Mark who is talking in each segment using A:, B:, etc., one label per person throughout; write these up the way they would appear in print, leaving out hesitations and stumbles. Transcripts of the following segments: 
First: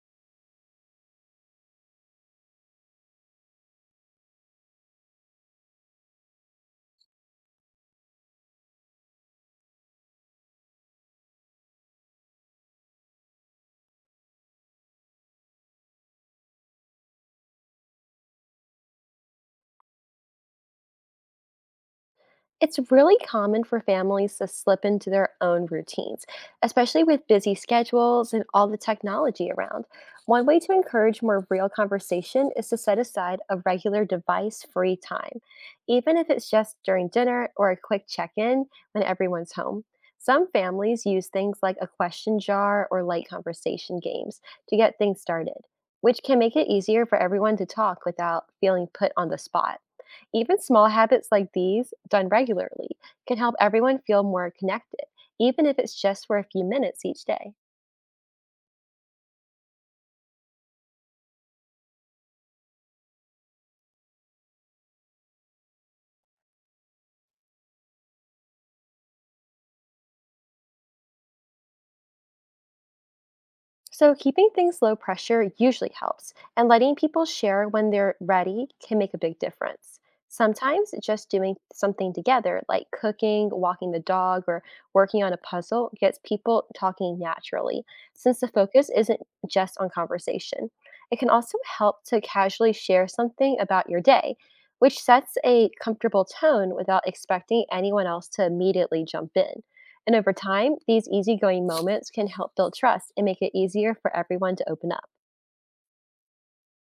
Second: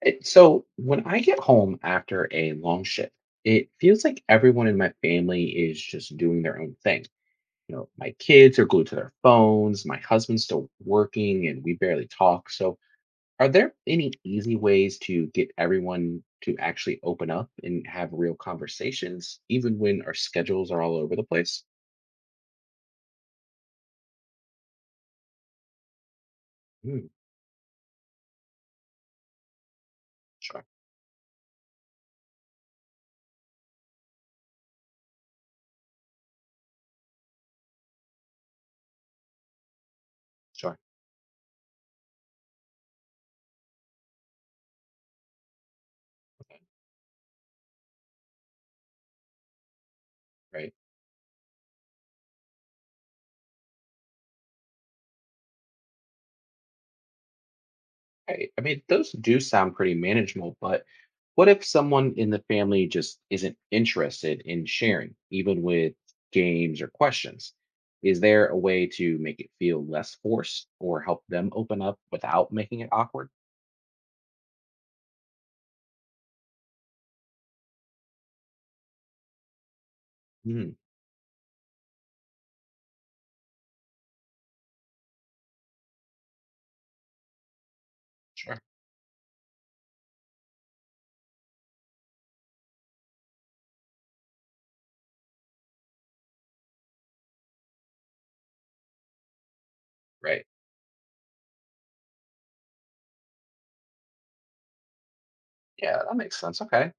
A: So when I get home after a long shift, it feels like everyone in my family is just doing their own thing. You know, my kids are glued to their phones, my husband's still working, and we barely talk. So, are there any easy ways to get everyone to actually open up and have real conversations, even when our schedules are all over the place?
B: It's really common for families to slip into their own routines, especially
A: Hmm.
B: with busy schedules and all the technology around. One way
A: Sure,
B: to encourage more real conversation is to set aside a regular device free time, even if it's just during dinner or a quick check in when everyone's home. Some
A: sure.
B: families use things like a question jar or light conversation games to get things started, which can make
A: Okay.
B: it easier for everyone to talk without feeling put on the spot. Even
A: Right.
B: small habits like these, done regularly, can help everyone feel more connected, even if it's just for a few minutes each day.
A: Right. I mean, those do sound pretty manageable, but what if someone in the family just isn't interested in sharing, even with games or questions? Is there a way to make it feel less forced or help them open up without making it awkward?
B: So, keeping things low pressure usually helps, and letting people share when they're ready can make a big difference.
A: Hmm.
B: Sometimes just doing something together, like cooking, walking the dog, or working on a puzzle, gets people talking naturally, since the
A: Sure.
B: focus isn't just on conversation. It can also help to casually share something about your day, which sets a comfortable tone without expecting anyone else to immediately jump in. And over
A: Right.
B: time, these easygoing moments can help build trust and make it easier for everyone to open up.
A: Yeah, that makes sense. Okay.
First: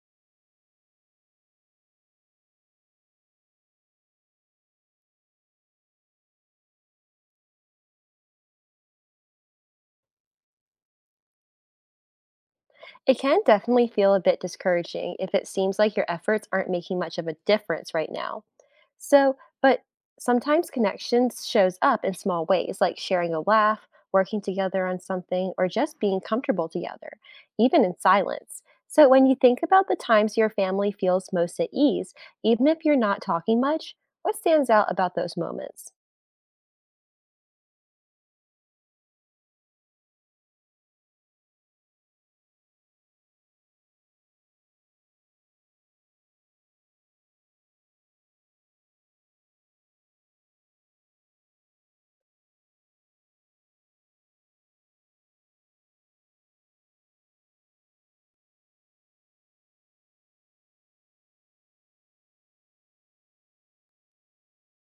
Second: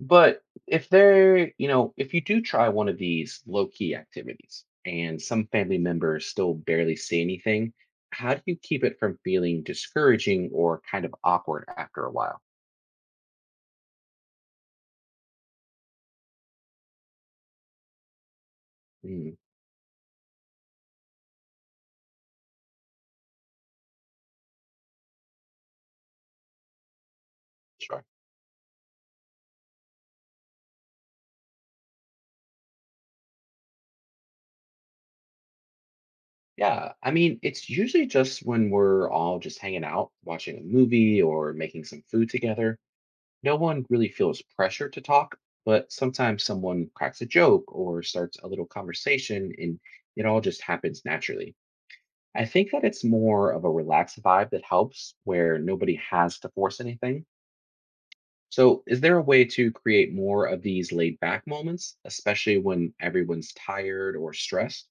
A: But if they're, if you do try one of these low key activities and some family members still barely say anything, how do you keep it from feeling discouraging or kind of awkward after a while?
B: It can definitely feel a bit discouraging if it seems like your efforts aren't making much of a difference right now.
A: Mm.
B: But sometimes connections shows up in small ways, like sharing a laugh, working together on something, or just being comfortable together, even in
A: Sure.
B: silence. So, when you think about the times your family feels most at ease, even if you're not talking much, what stands out about those moments?
A: Yeah, I mean, it's usually just when we're all just hanging out, watching a movie or making some food together. No one really feels pressure to talk, but sometimes someone cracks a joke or starts a little conversation and it all just happens naturally. I think that it's more of a relaxed vibe that helps where nobody has to force anything. So, is there a way to create more of these laid back moments, especially when everyone's tired or stressed?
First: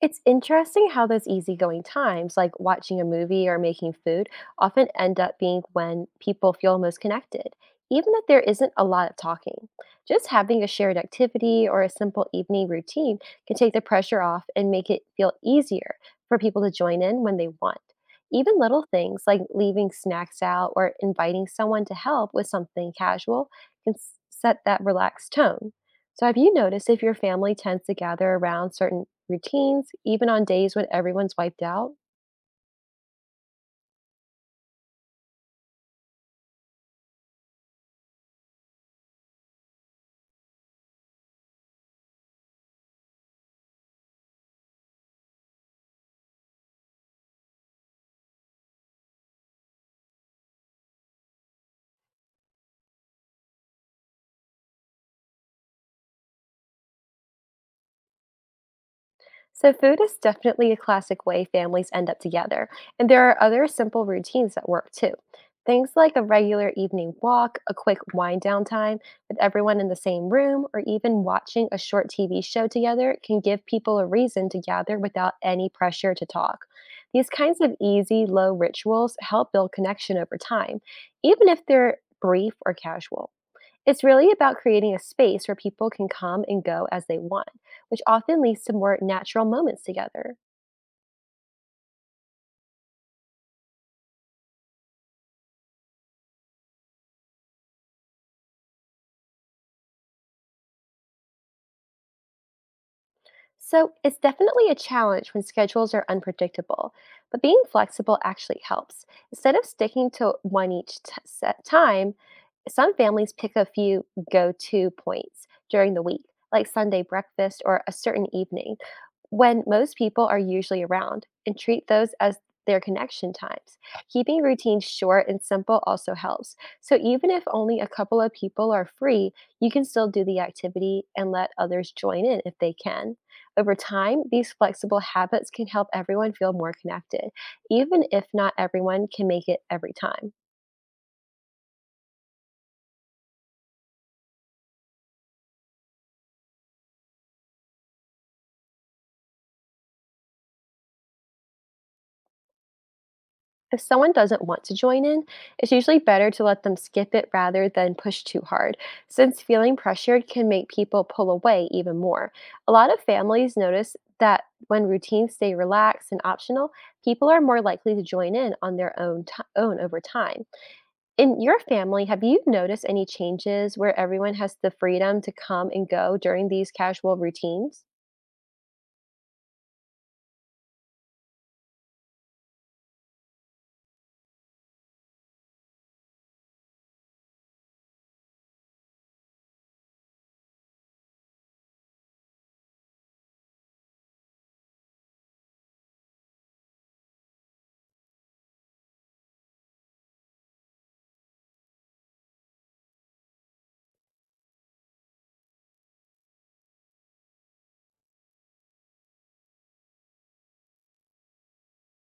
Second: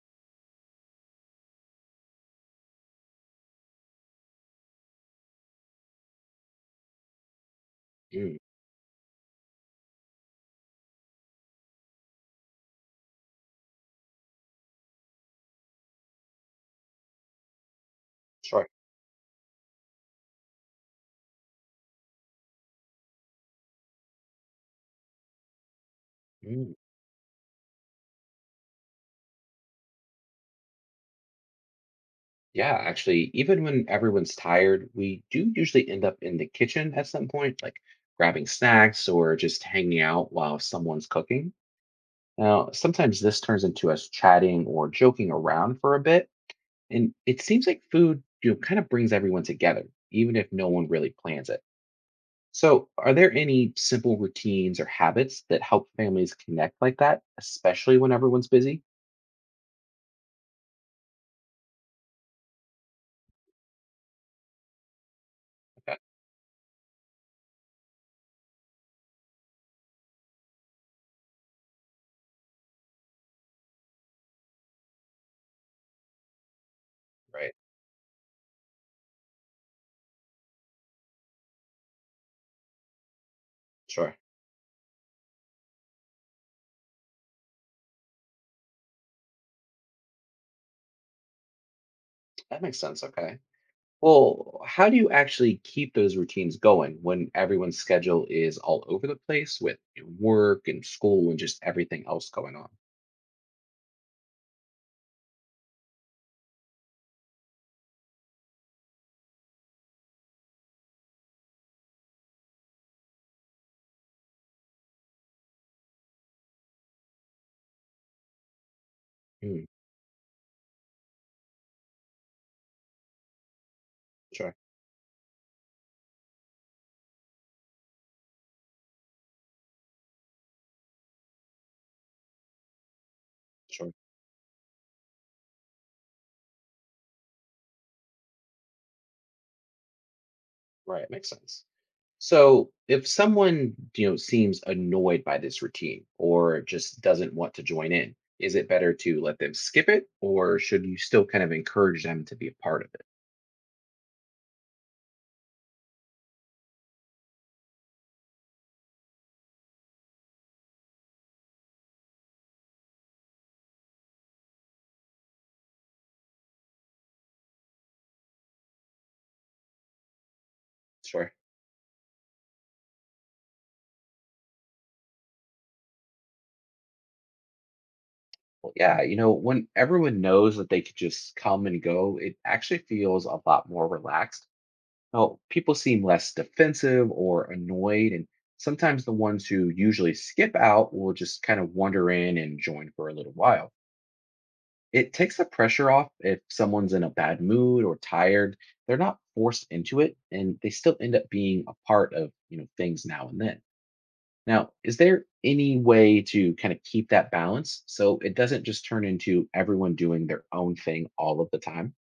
B: It's interesting how those easygoing times, like watching a movie or making food, often end up being when people feel most connected, even if
A: Mm.
B: there isn't a lot of talking. Just having a shared activity or a simple evening routine can take the pressure off and make it feel easier for people to join in when they want. Even
A: Sure.
B: little things like leaving snacks out or inviting someone to help with something casual can set that relaxed tone. So, have you
A: Mm.
B: noticed if your family tends to gather around certain routines, even on days when everyone's wiped out?
A: Yeah, actually, even when everyone's tired, we do usually end up in the kitchen at some point, like grabbing snacks or just hanging out while someone's cooking. Now, sometimes this turns into us chatting or joking around for a bit. And it seems like food, you know, kind of brings everyone together, even if no one really plans it. So, are there any simple routines or habits that help families connect like that, especially when everyone's busy?
B: So, food is definitely a classic way families end up together, and there are other simple routines that work too. Things
A: Okay.
B: like a regular evening walk, a quick wind down time with everyone in the same room, or even watching a short TV show together can give people a reason to gather without any pressure to talk. These
A: Right.
B: kinds of easy, low rituals help build connection over time, even if they're brief or casual. It's
A: Sure.
B: really about creating a space where people can come and go as they want, which often leads to more natural moments together.
A: That makes sense. Okay. Well, how do you actually keep those routines going when everyone's schedule is all over the place with, you know, work and school and just everything else going on?
B: So it's definitely a challenge when schedules are unpredictable, but being flexible actually helps. Instead of sticking to one set time, some families pick a few go to points during the week, like Sunday breakfast or a certain evening, when
A: Mm.
B: most people are usually around, and treat those as their connection times. Keeping
A: Sure.
B: routines short and simple also helps. So even if only a couple of people are free, you can still do the activity and let others join in if they can. Over
A: Sure.
B: time, these flexible habits can help everyone feel more connected, even if not everyone can make it every time.
A: Right. Makes sense. So if someone, you know, seems annoyed by this routine or just doesn't want to join in, is it better to let them skip it or should you still kind of encourage them to be a part of it?
B: If someone doesn't want to join in, it's usually better to let them skip it rather than push too hard, since feeling pressured can make people pull away even more. A lot of families notice that when routines stay relaxed and optional, people are more likely to join in on their own over time.
A: Sure.
B: In your family, have you noticed any changes where everyone has the freedom to come and go during these casual routines?
A: Well, yeah, you know, when everyone knows that they could just come and go, it actually feels a lot more relaxed. Now, people seem less defensive or annoyed, and sometimes the ones who usually skip out will just kind of wander in and join for a little while. It takes the pressure off if someone's in a bad mood or tired. They're not forced into it and they still end up being a part of, you know, things now and then. Now, is there any way to kind of keep that balance so it doesn't just turn into everyone doing their own thing all of the time?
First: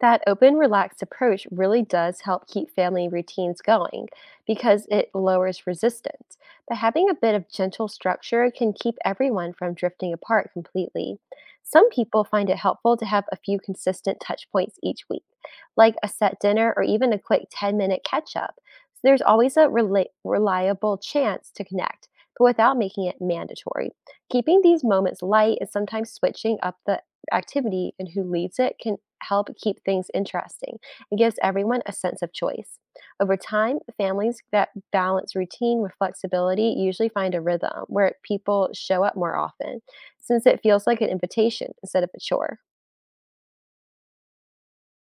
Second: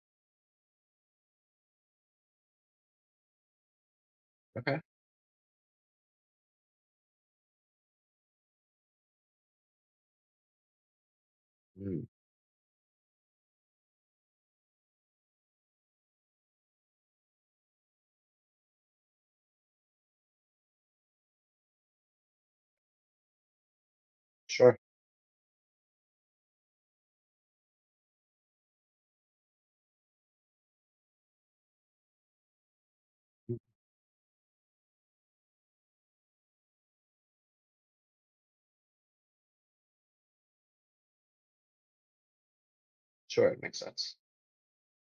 B: That open, relaxed approach really does help keep family routines going
A: Okay.
B: because it lowers resistance. But having a bit of gentle structure can keep everyone from drifting apart completely. Some
A: Mm.
B: people find it helpful to have a few consistent touch points each week, like a set dinner or even a quick 10-minute catch up. So there's always a reliable chance to connect, but without making it mandatory. Keeping
A: Sure,
B: these moments light and sometimes switching up the activity and who leads it can help keep things interesting and gives everyone a sense of choice. Over time, families that balance routine with flexibility usually find a rhythm where people show up more often, since it feels like an invitation instead of a chore.
A: sure, it makes sense.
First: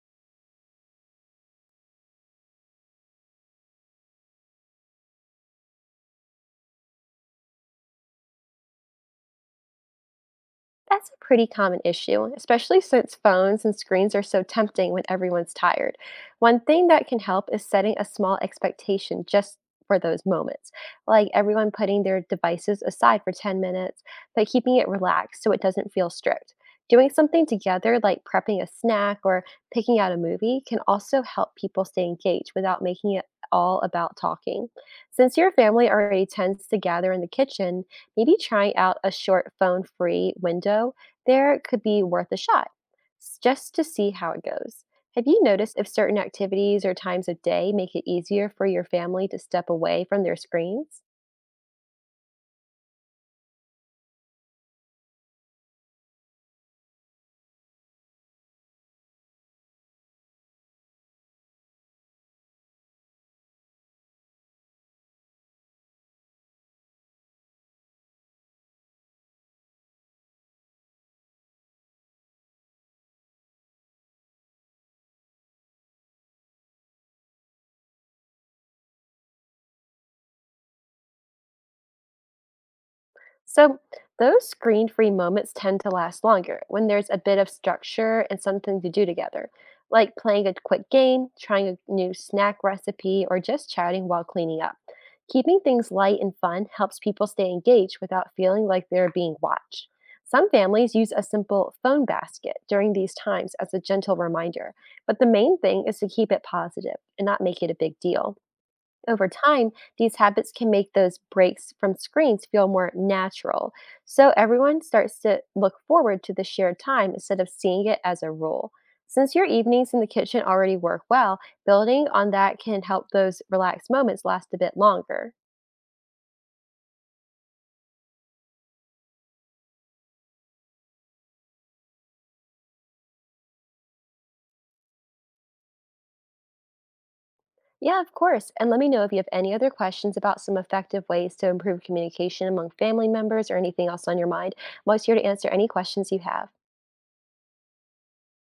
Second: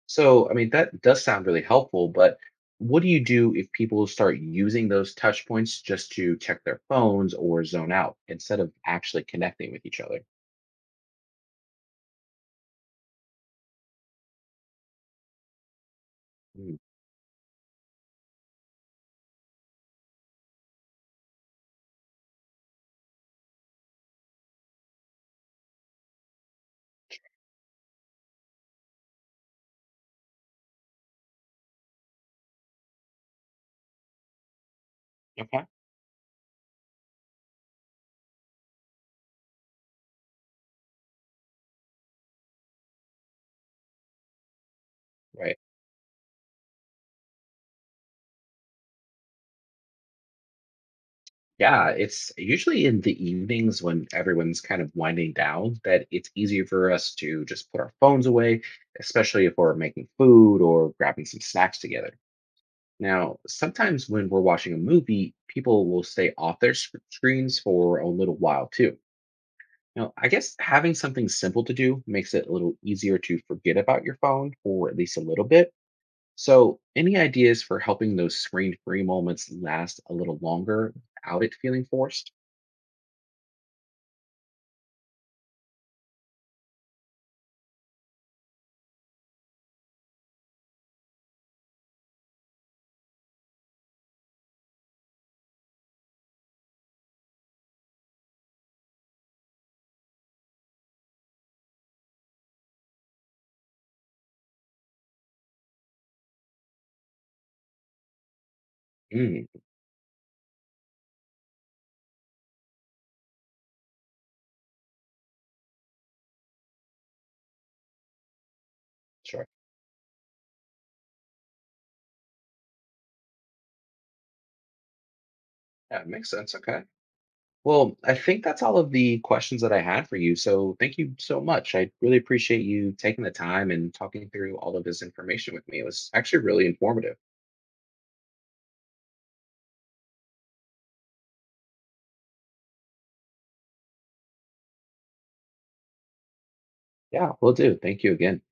A: So, I mean, that does sound really helpful, but what do you do if people start using those touch points just to check their phones or zone out instead of actually connecting with each other?
B: That's a pretty common issue, especially since phones and screens are so tempting when everyone's tired. One
A: Mm.
B: thing that can help is setting a small expectation just for those moments, like everyone putting their devices aside for 10 minutes, but keeping it relaxed so it doesn't feel strict. Doing something together, like prepping a snack or picking out a movie, can also help people stay engaged without making it all about talking. Since your
A: Okay.
B: family already tends to gather in the kitchen, maybe trying out a short phone free window there could be worth a shot just to see how it goes. Have you
A: Right.
B: noticed if certain activities or times of day make it easier for your family to step away from their screens?
A: Yeah, it's usually in the evenings when everyone's kind of winding down that it's easier for us to just put our phones away, especially if we're making food or grabbing some snacks together. Now, sometimes when we're watching a movie, people will stay off their screens for a little while too. Now, I guess having something simple to do makes it a little easier to forget about your phone for at least a little bit. So, any ideas for helping those screen free moments last a little longer without it feeling forced?
B: So, those screen free moments tend to last longer when there's a bit of structure and something to do together, like playing a quick game, trying a new snack recipe, or just chatting while cleaning up. Keeping things light and fun helps people stay engaged without feeling like they're being watched. Some families use a simple phone basket during these times as a gentle reminder, but the main thing is to keep it positive and not make it a big deal. Over
A: Mm.
B: time, these habits can make those breaks from screens feel more natural. So everyone starts to look forward to the shared time instead of seeing it as a rule. Since your
A: Sure.
B: evenings in the kitchen already work well, building on that can help those relaxed moments last a bit longer.
A: Yeah, makes sense. Okay. Well, I think that's all of the questions that I had for you. So, thank you so much. I really appreciate you taking the time and talking through all of this information with me. It was actually really informative.
B: Yeah, of course. And let me know if you have any other questions about some effective ways to improve communication among family members or anything else on your mind. I'm always here to answer any questions you have.
A: Yeah, will do. Thank you again.